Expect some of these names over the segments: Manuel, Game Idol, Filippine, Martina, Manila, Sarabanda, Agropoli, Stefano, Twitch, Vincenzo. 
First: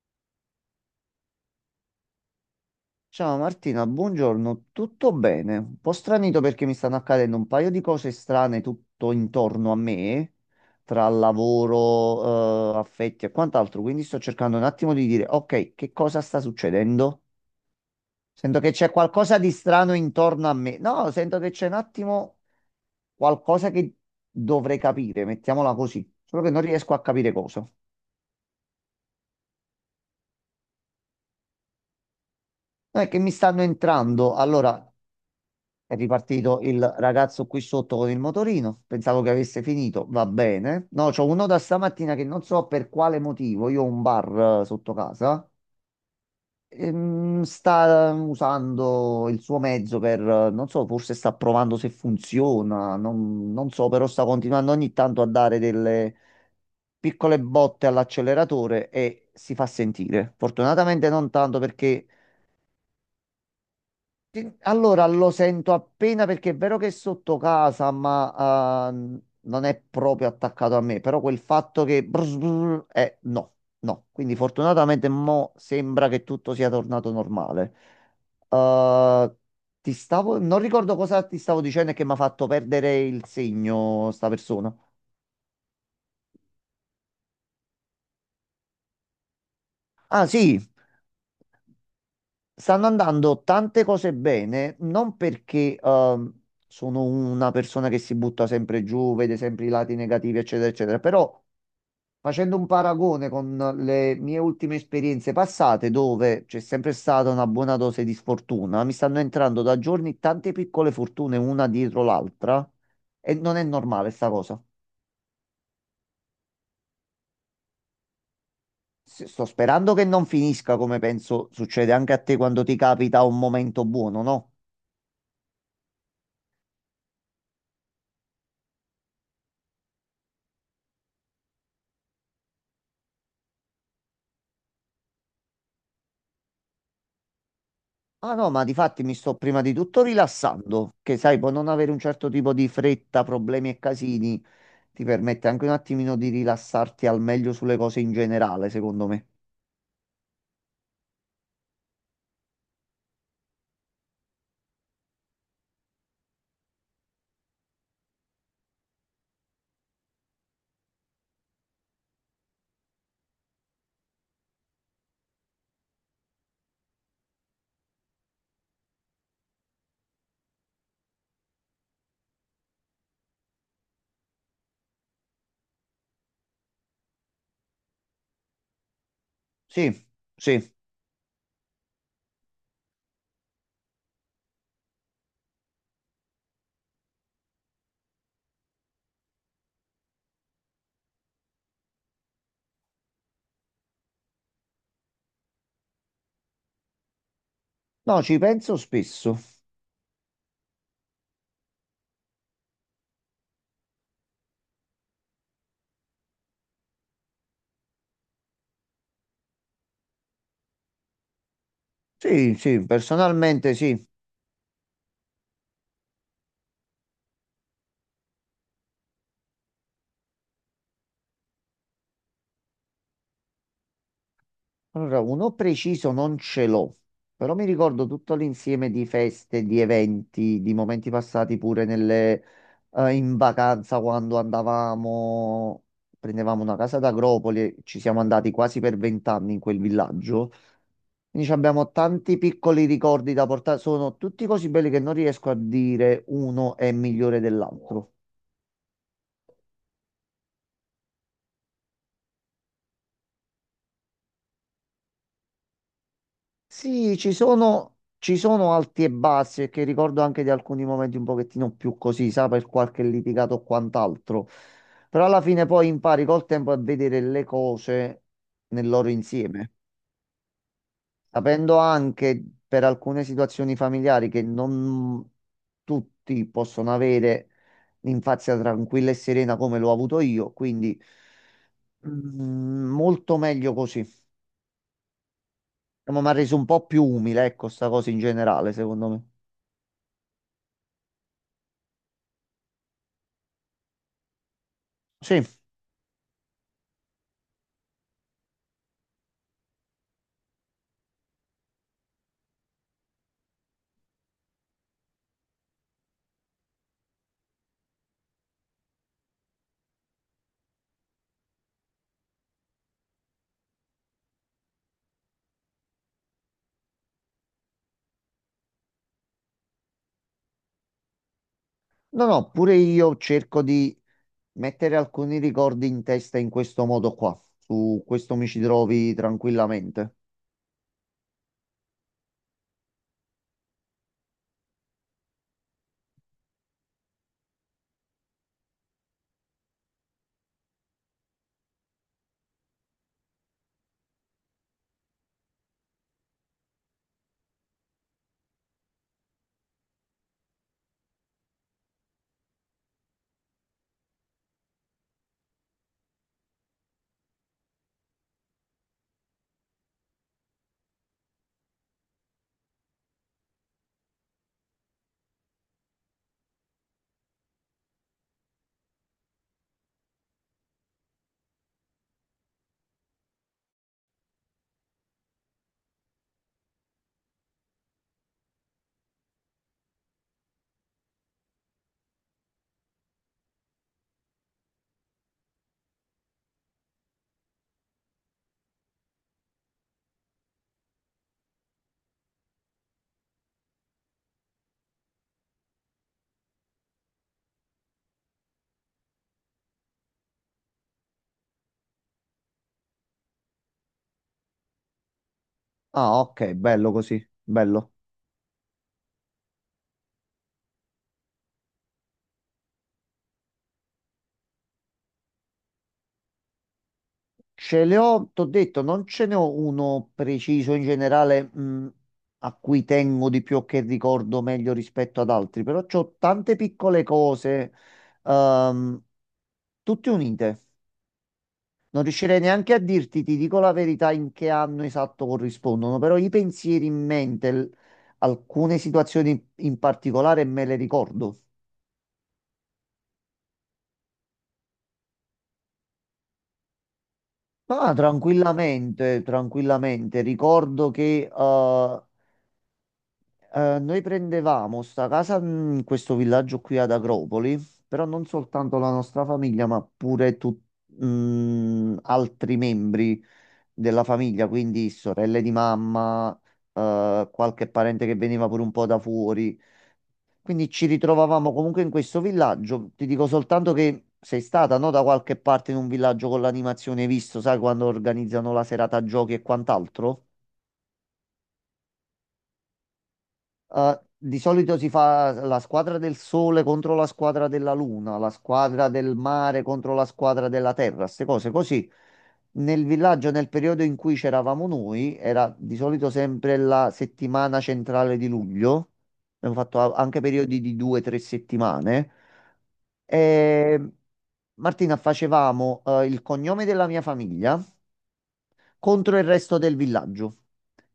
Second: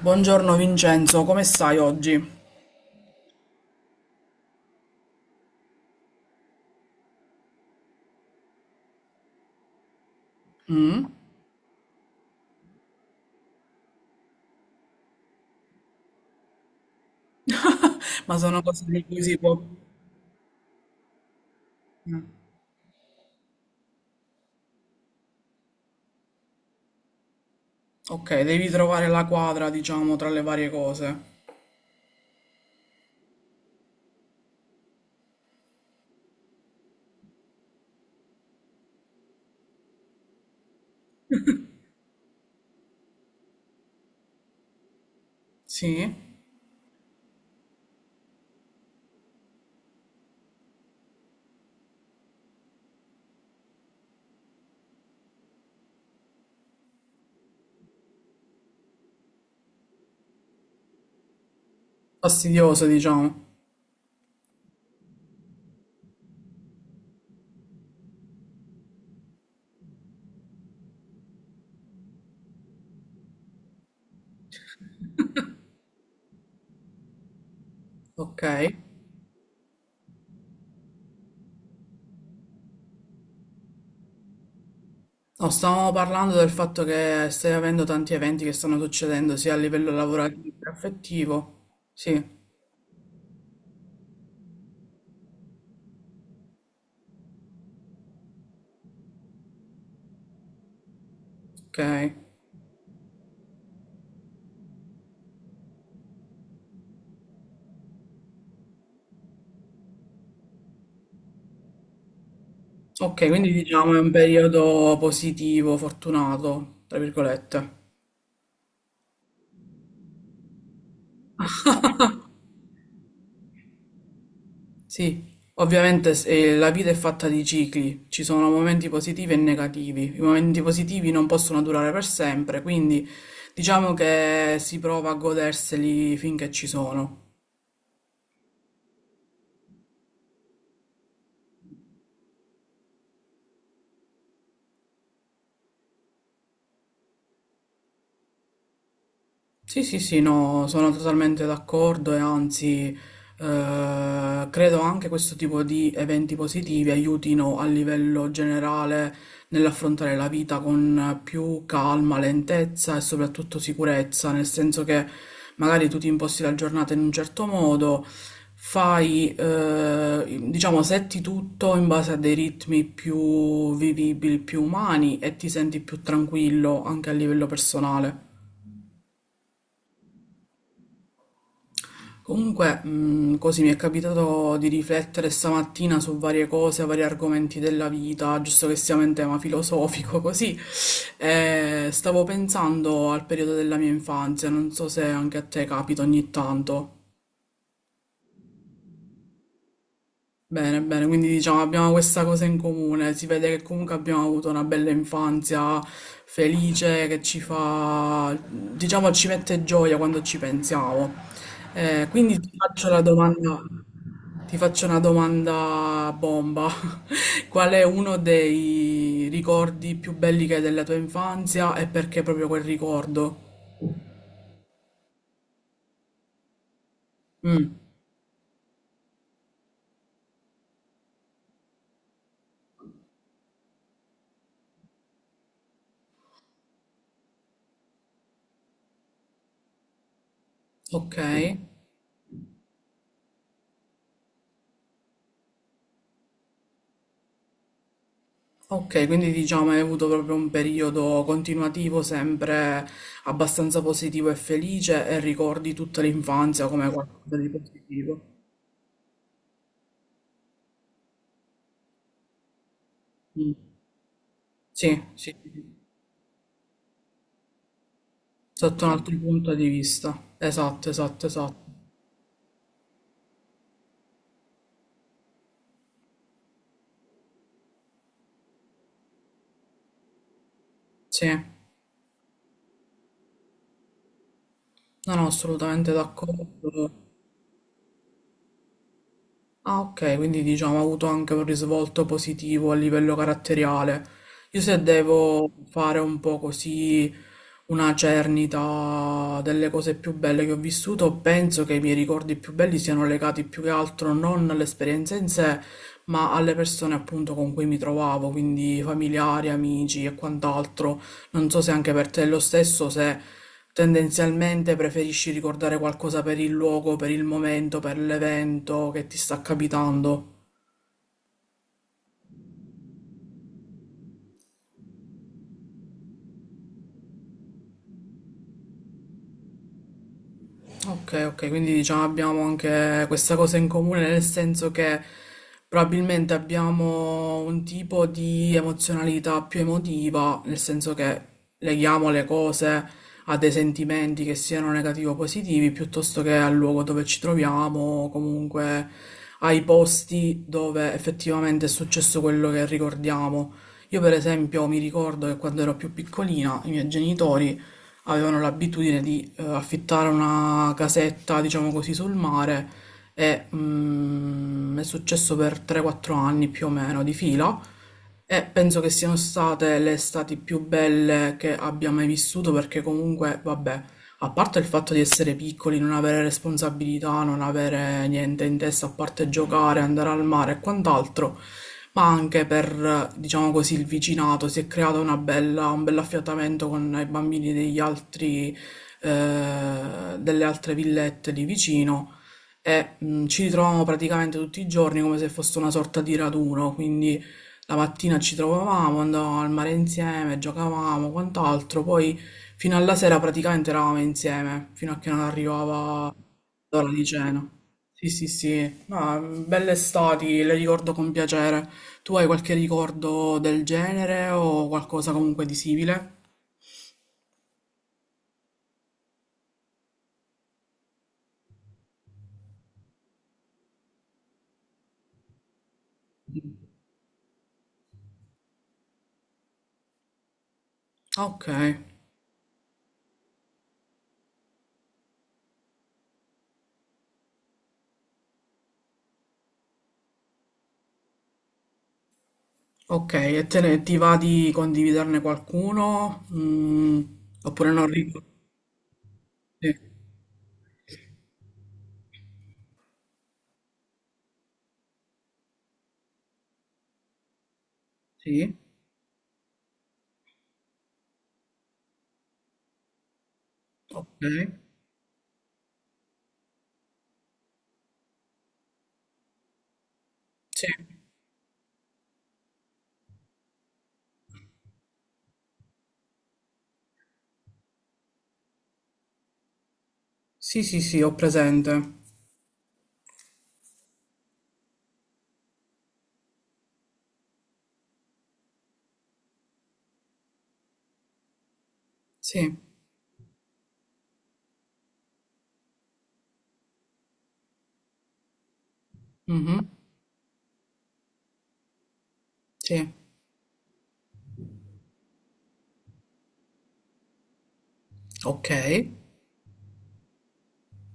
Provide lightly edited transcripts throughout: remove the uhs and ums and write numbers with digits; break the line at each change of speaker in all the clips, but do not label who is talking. Buongiorno Vincenzo, come stai oggi?
Ciao Martina, buongiorno, tutto bene? Un po' stranito perché mi stanno accadendo un paio di cose strane tutto intorno a me, tra lavoro, affetti e quant'altro, quindi sto cercando un attimo di dire, ok, che cosa sta succedendo?
Ma
Sento
sono
che
cose
c'è
di cui si
qualcosa di
può...
strano intorno a me. No, sento che c'è un attimo qualcosa che dovrei capire, mettiamola così, solo che non riesco a capire cosa.
Ok, devi trovare la quadra, diciamo, tra le varie cose.
Non è che mi stanno entrando, allora. È ripartito il ragazzo qui sotto con il motorino. Pensavo che avesse finito. Va bene. No, c'ho uno da stamattina che non so per quale motivo. Io ho un bar, sotto casa.
Sì?
Sta usando il suo mezzo per, non so, forse sta provando se funziona. Non so, però sta continuando ogni tanto a dare delle piccole botte all'acceleratore e si fa sentire. Fortunatamente non tanto perché.
Fastidioso, diciamo.
Sì, allora lo sento appena perché è vero che è sotto casa, ma non è proprio attaccato a me, però quel fatto che brr, brr, no, no. Quindi fortunatamente mo sembra che tutto sia tornato normale.
Ok.
Eh, ti stavo, non ricordo cosa ti stavo dicendo e che mi ha fatto perdere il segno sta persona.
No, stavamo parlando del fatto che stai avendo tanti eventi che stanno succedendo sia a livello
Ah,
lavorativo
sì.
che affettivo. Sì,
Stanno andando tante cose bene, non perché sono una persona che si butta sempre giù, vede sempre i lati negativi, eccetera, eccetera, però
ok.
facendo un paragone con le mie ultime esperienze passate, dove c'è sempre stata una buona dose di sfortuna, mi stanno entrando da giorni tante piccole fortune una dietro l'altra
Ok,
e
quindi
non è
diciamo è un
normale sta cosa.
periodo positivo, fortunato, tra virgolette.
Sto sperando che non finisca come penso succede anche a te quando ti capita un momento buono, no?
Sì, ovviamente la vita è fatta di cicli, ci sono momenti positivi e negativi. I momenti positivi non possono durare per sempre, quindi diciamo che si prova a goderseli finché ci sono.
Ah no, ma di fatti mi sto prima di tutto rilassando, che sai, può non avere un certo tipo di fretta, problemi e casini, ti permette anche un attimino di rilassarti al meglio sulle cose in generale, secondo me.
Sì, sì, sì, no, sono totalmente d'accordo e anzi credo anche questo tipo di eventi positivi aiutino a livello generale nell'affrontare la vita con più calma, lentezza e soprattutto sicurezza, nel senso che magari tu ti imposti la giornata in un certo modo, fai, diciamo, setti tutto in base a dei ritmi più vivibili, più umani e ti senti più tranquillo anche a livello personale.
Sì, sì.
Comunque, così mi è capitato di riflettere stamattina su varie cose, vari argomenti della vita, giusto che siamo in tema filosofico, così. E stavo pensando al periodo della mia infanzia, non so se anche a te capita ogni tanto.
No, ci penso spesso.
Bene, bene, quindi diciamo abbiamo questa cosa in comune, si vede che comunque abbiamo avuto una bella infanzia felice che ci fa, diciamo, ci mette gioia quando ci pensiamo. Quindi ti
Sì, sì,
faccio la domanda,
personalmente sì.
ti faccio una domanda bomba. Qual è uno dei ricordi più belli che hai della tua infanzia e perché proprio quel ricordo?
Allora, uno preciso non ce l'ho, però mi
Mm,
ricordo tutto l'insieme di feste, di eventi, di momenti passati pure in vacanza quando andavamo, prendevamo una casa ad Agropoli, e ci siamo andati quasi per 20 anni in quel villaggio.
ok.
Quindi ci abbiamo tanti piccoli ricordi da portare, sono tutti così belli che non riesco a dire uno è migliore dell'altro.
Ok, quindi diciamo hai avuto proprio un periodo continuativo sempre abbastanza positivo e felice e ricordi tutta l'infanzia come
Sì, ci
qualcosa di
sono,
positivo.
ci sono alti e bassi, e che ricordo anche di alcuni momenti un pochettino più così, sa, per qualche
Mm.
litigato o quant'altro.
Sì,
Però
sì,
alla
sì.
fine poi impari col tempo a vedere le cose
Sotto
nel
un
loro
altro punto di
insieme,
vista. Esatto, esatto, esatto.
sapendo anche per alcune situazioni familiari che non tutti possono avere l'infanzia tranquilla e serena come l'ho avuto io, quindi
Sì, non
molto meglio così.
ho assolutamente
Ma mi ha reso un po'
d'accordo.
più umile, ecco, sta cosa in generale, secondo me.
Ah, ok, quindi diciamo ha avuto anche un risvolto positivo a livello caratteriale. Io se
Sì.
devo fare un po' così una cernita delle cose più belle che ho vissuto, penso che i miei ricordi più belli siano legati più che altro non all'esperienza in sé, ma alle persone appunto con cui mi trovavo, quindi familiari, amici e quant'altro. Non so se anche per te è lo stesso, se tendenzialmente preferisci ricordare qualcosa per il luogo, per il momento, per l'evento che ti sta capitando.
No, no, pure io cerco di mettere alcuni ricordi in testa in questo modo qua. Su questo mi ci trovi tranquillamente.
Ok, ok, quindi diciamo abbiamo anche questa cosa in comune, nel senso che probabilmente abbiamo un tipo di emozionalità più emotiva, nel senso che leghiamo le cose a dei sentimenti che siano negativi o positivi, piuttosto che al luogo dove ci troviamo, o comunque ai posti dove effettivamente è successo quello che ricordiamo. Io per esempio mi ricordo che quando ero più piccolina, i miei genitori avevano l'abitudine di affittare una casetta, diciamo così, sul mare e mm, è successo per 3-4 anni più o meno di fila e penso che siano state le estati più belle che abbia mai vissuto perché comunque, vabbè, a parte il fatto di essere piccoli, non avere responsabilità, non avere niente in testa, a parte giocare, andare al mare e quant'altro, ma anche per, diciamo così, il vicinato si è creato una bella, un bel affiatamento con i bambini degli altri, delle altre villette di vicino e ci ritroviamo praticamente tutti i giorni come se fosse una sorta di raduno, quindi la mattina ci trovavamo, andavamo al mare insieme, giocavamo, quant'altro, poi fino alla sera praticamente eravamo insieme, fino a che non arrivava
Ah, ok,
l'ora
bello
di
così,
cena.
bello.
Sì, sì, sì, ma mm, belle estati, le ricordo con piacere. Tu hai qualche ricordo del genere o qualcosa comunque di simile?
Ce le ho, t'ho detto, non ce ne ho uno preciso in generale, a cui tengo di più o che ricordo meglio rispetto ad altri, però c'ho tante piccole cose, ehm, tutte unite.
Ok,
Non riuscirei neanche a dirti, ti dico la verità, in che anno esatto corrispondono, però i pensieri in mente, alcune situazioni in particolare me le ricordo.
ok, e te ne ti va di condividerne qualcuno? Mm, oppure non
Ah,
ricordo?
tranquillamente,
Sì,
tranquillamente. Ricordo che noi prendevamo sta casa in questo villaggio qui ad Agropoli, però non
sì,
soltanto la nostra famiglia, ma pure altri membri della
ok,
famiglia, quindi sorelle di mamma, qualche parente che veniva pure un po' da fuori.
sì,
Quindi ci ritrovavamo comunque in questo villaggio. Ti dico soltanto che sei stata, no, da qualche parte in un villaggio con l'animazione, hai visto, sai, quando organizzano la serata giochi e quant'altro?
sì, sì, sì, ho presente.
Di solito si fa la squadra del sole contro la squadra della luna, la squadra del mare contro la squadra della terra, queste cose così.
Sì.
Nel villaggio, nel periodo in cui c'eravamo noi, era di solito sempre la settimana centrale di luglio. Abbiamo
Mh-mh.
fatto anche periodi di 2 o 3 settimane.
Sì.
E, Martina, facevamo il cognome della mia famiglia
Okay.
contro il resto del villaggio.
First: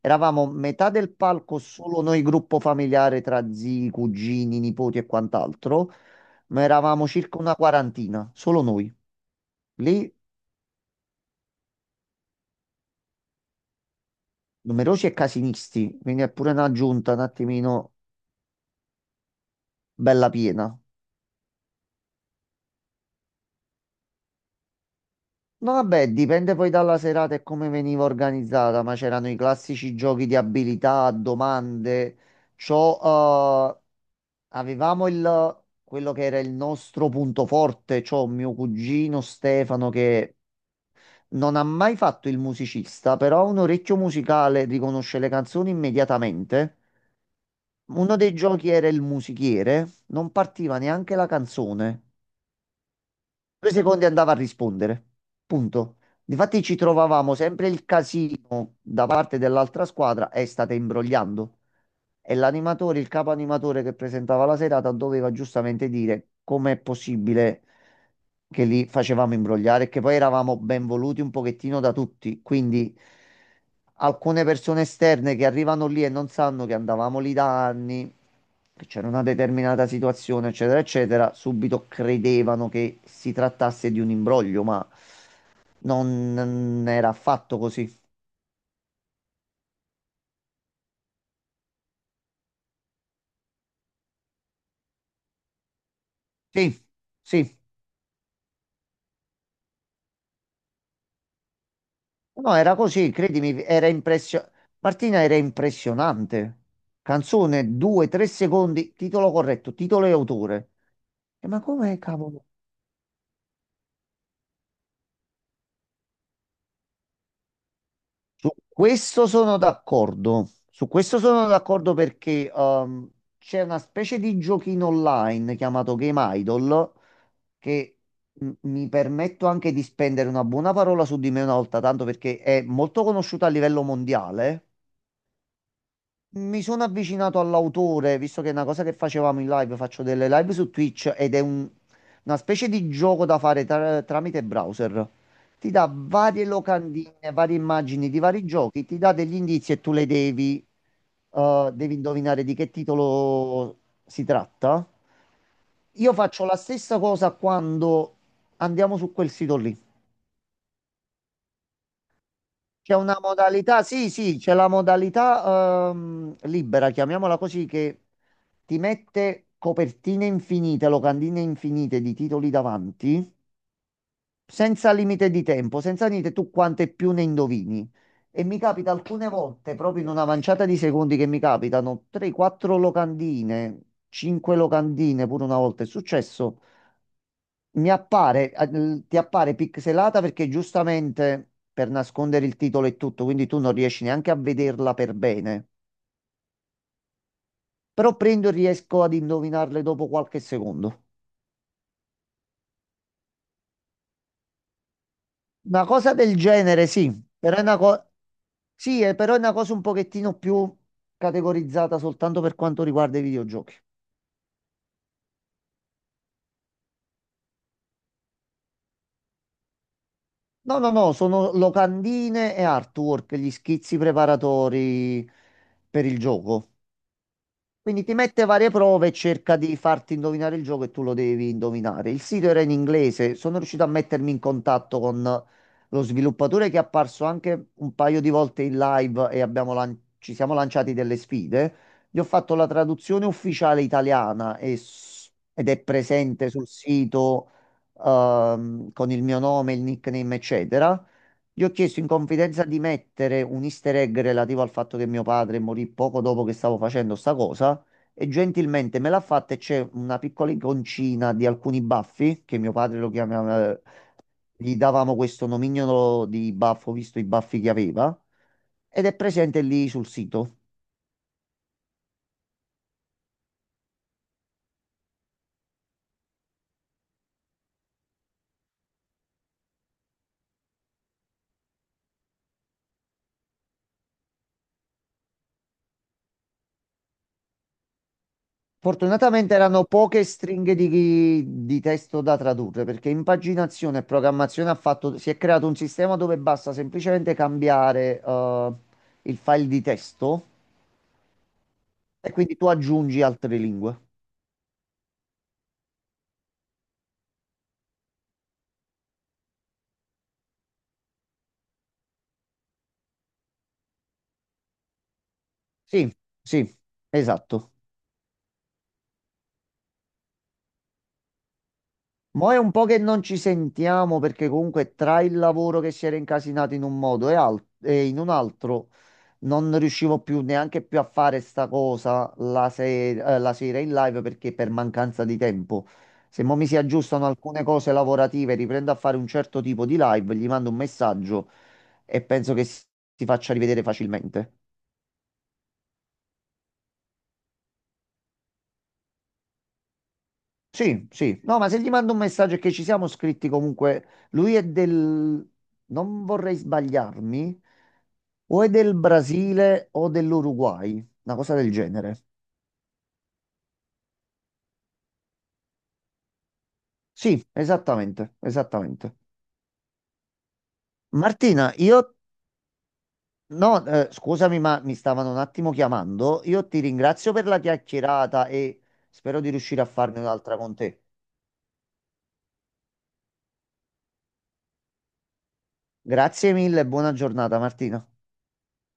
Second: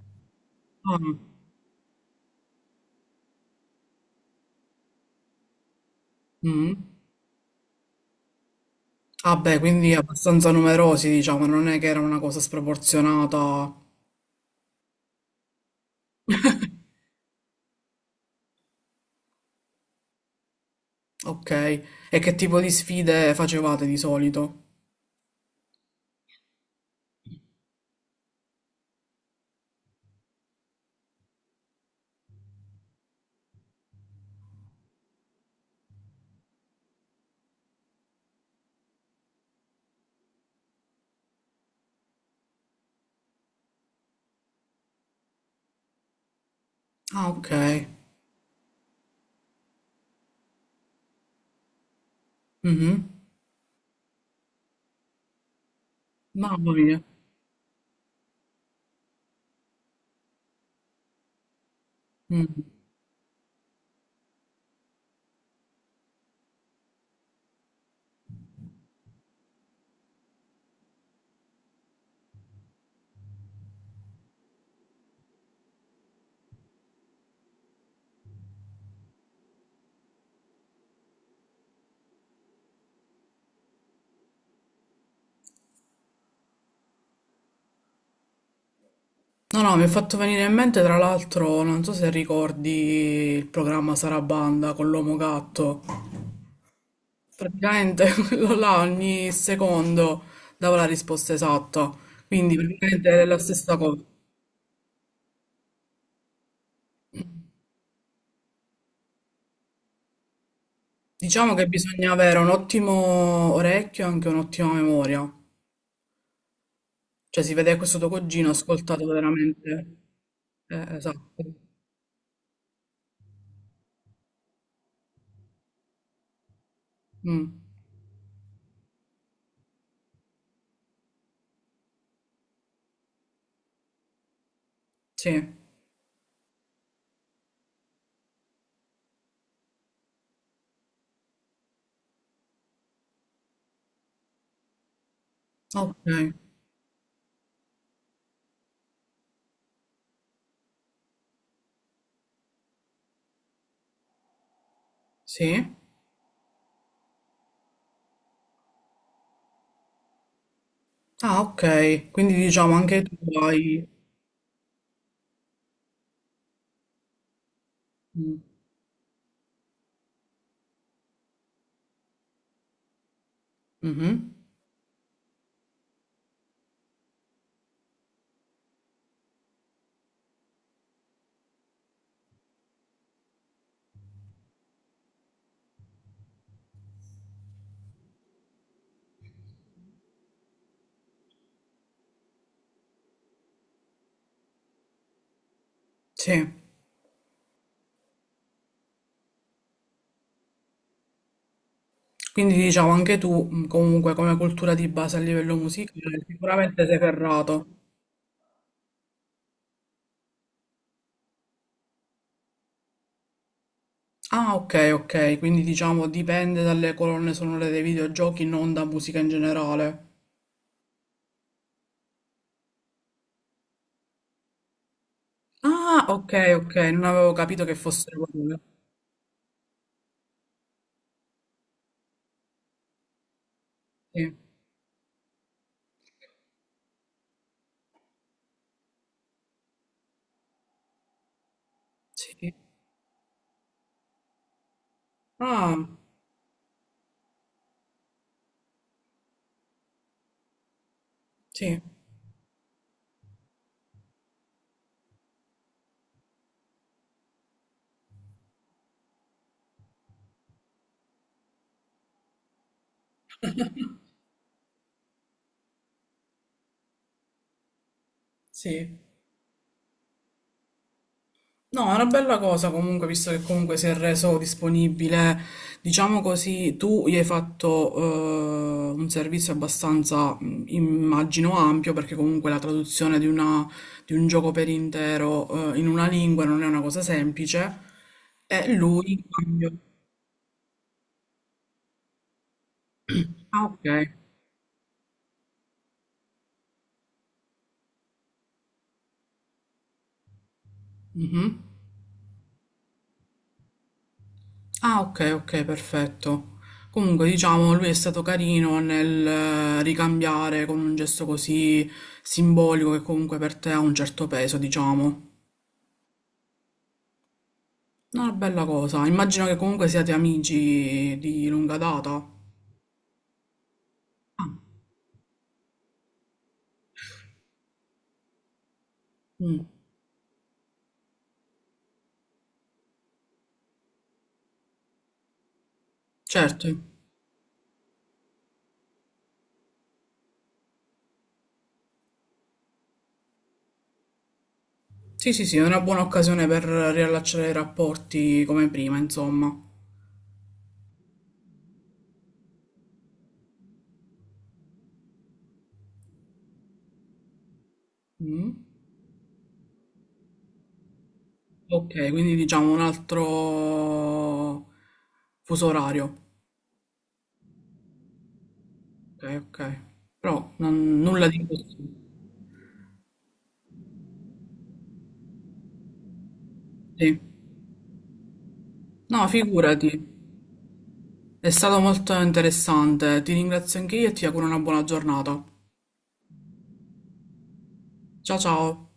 Eravamo metà del
Ah.
palco, solo noi gruppo familiare tra zii, cugini, nipoti e quant'altro, ma
Mh.
eravamo circa una quarantina, solo noi.
Ah beh, quindi
Lì
abbastanza numerosi diciamo, non è che era una cosa sproporzionata.
numerosi e casinisti, quindi è pure una giunta un attimino bella piena.
Okay. E che tipo di sfide facevate di solito?
No, vabbè, dipende poi dalla serata e come veniva organizzata, ma c'erano i classici giochi di abilità, domande. C'ho, eh, Quello che era il nostro punto forte, cioè mio cugino Stefano che non ha mai fatto il musicista, però ha un orecchio musicale, riconosce le canzoni immediatamente.
Ah okay.
Uno dei giochi era il musichiere, non partiva neanche la canzone.
Mh-mh.
2 secondi andava a rispondere. Punto. Difatti
Mamma
ci
mia.
trovavamo sempre il casino da parte dell'altra squadra e state imbrogliando. E
Mh.
l'animatore, il capo animatore che presentava la serata, doveva giustamente dire com'è possibile che li facevamo imbrogliare, e che poi eravamo ben voluti un pochettino da tutti. Quindi alcune persone esterne che arrivano lì e non sanno che andavamo lì da anni, che c'era una determinata situazione, eccetera, eccetera, subito credevano che si trattasse di un imbroglio, ma non era affatto così.
No, no, mi è fatto venire in mente tra l'altro, non so se ricordi il programma Sarabanda con l'Uomo Gatto.
Sì, sì.
Praticamente quello là ogni secondo dava la risposta esatta, quindi
No, era
praticamente
così,
è la
credimi,
stessa
era
cosa.
impressionante. Martina, era impressionante. Canzone, 2, 3 secondi, titolo corretto, titolo e autore. E
Diciamo
ma
che
come
bisogna avere
cavolo?
un ottimo orecchio e anche un'ottima memoria, cioè si vede che questo tuo cugino ha
Su
ascoltato
questo sono
veramente.
d'accordo. Su questo
Esatto.
sono d'accordo perché c'è una specie di giochino online chiamato Game Idol
Mm,
che mi permetto anche di spendere una buona parola su di me una volta tanto perché è molto conosciuta a livello mondiale.
sì,
Mi sono avvicinato all'autore, visto che è una cosa che facevamo in live, faccio delle live su Twitch ed è una specie di gioco da fare tramite browser. Ti dà
ok,
varie locandine, varie immagini di vari giochi, ti dà degli indizi e tu devi indovinare di che titolo si tratta.
sì.
Io faccio la stessa cosa quando andiamo su quel sito lì.
Ah, ok, quindi diciamo
C'è
anche tu
una modalità,
hai...
sì, sì, c'è la modalità libera, chiamiamola così, che
Mm,
ti mette copertine infinite, locandine infinite di titoli davanti,
mhm.
senza limite di tempo, senza niente, tu quante più ne indovini. E mi capita alcune volte, proprio in una manciata di secondi che mi capitano, 3-4 locandine, 5 locandine, pure una volta è successo, ti appare pixelata perché giustamente per nascondere il titolo e tutto, quindi tu non riesci neanche a vederla per bene.
Sì,
Però prendo e riesco ad indovinarle dopo qualche secondo.
quindi diciamo anche tu mm, comunque come cultura di base a livello
Una cosa
musicale
del
sicuramente
genere,
sei
sì, però è
ferrato.
una cosa un pochettino più categorizzata soltanto per quanto riguarda i videogiochi.
Ah, ok, ok, quindi diciamo dipende dalle colonne sonore dei videogiochi, non da musica in generale.
No, no, no, sono locandine e artwork, gli schizzi preparatori
Ah,
per il
ok,
gioco.
ok, non avevo capito che
Quindi ti
fossero
mette
quelle.
varie prove e cerca di farti indovinare il gioco e tu lo devi indovinare. Il sito era in inglese, sono riuscito a mettermi
Sì,
in contatto con lo sviluppatore che è apparso anche un paio di volte in live e abbiamo ci siamo lanciati delle sfide. Gli ho
sì.
fatto la traduzione ufficiale italiana e ed
Ah,
è presente sul sito con il mio nome, il nickname, eccetera. Gli ho
sì,
chiesto in confidenza di mettere un easter egg relativo al fatto che mio padre morì poco dopo che stavo facendo sta cosa e gentilmente me l'ha fatta e c'è una piccola iconcina di alcuni baffi che mio padre lo chiamava, gli davamo questo nomignolo di baffo visto i baffi che aveva
sì.
ed è presente lì sul sito.
No, è una bella cosa comunque, visto che comunque si è reso disponibile, diciamo così, tu gli hai fatto un servizio abbastanza, immagino, ampio, perché comunque la traduzione di di un gioco per intero in una lingua non è una cosa semplice, e lui in
Fortunatamente
cambio...
erano poche stringhe di testo da tradurre perché
Ah, ok.
impaginazione e programmazione ha fatto, si è creato un sistema dove basta semplicemente cambiare il file di testo
Mhm.
e quindi tu aggiungi altre lingue.
Ah, ok, ok, perfetto. Comunque, diciamo, lui è stato carino nel ricambiare con un gesto così simbolico che comunque per te ha un certo peso, diciamo.
Sì, sì, esatto.
No, una bella cosa. Immagino che comunque siate amici di lunga data.
Mo' è un po' che non ci sentiamo perché
Ah,
comunque tra il lavoro che si era incasinato in un modo e, e in un altro.
mm,
Non riuscivo più neanche più a fare sta cosa la, se- la sera in live perché per mancanza di tempo. Se mo mi
certo.
si aggiustano alcune cose lavorative, riprendo a fare un certo tipo di live, gli mando un messaggio e penso che si faccia rivedere facilmente.
Sì, sì, sì, è una buona occasione per riallacciare i rapporti come prima, insomma.
Sì, sì. No, ma se gli mando un messaggio e che ci siamo scritti comunque, lui è del, non vorrei sbagliarmi,
Mm,
o è del Brasile o dell'Uruguay, una cosa del
ok,
genere.
quindi diciamo un altro fuso orario.
Sì, esattamente, esattamente.
Ok, ok. Però non- nulla di
Martina,
così.
io no, scusami, ma mi stavano un attimo chiamando. Io ti
Sì.
ringrazio per la chiacchierata e
No,
spero di riuscire a
figurati,
farne un'altra con te.
è stato molto interessante. Ti ringrazio anche io e ti auguro una buona giornata.
Grazie mille e buona giornata, Martina.
Ciao ciao.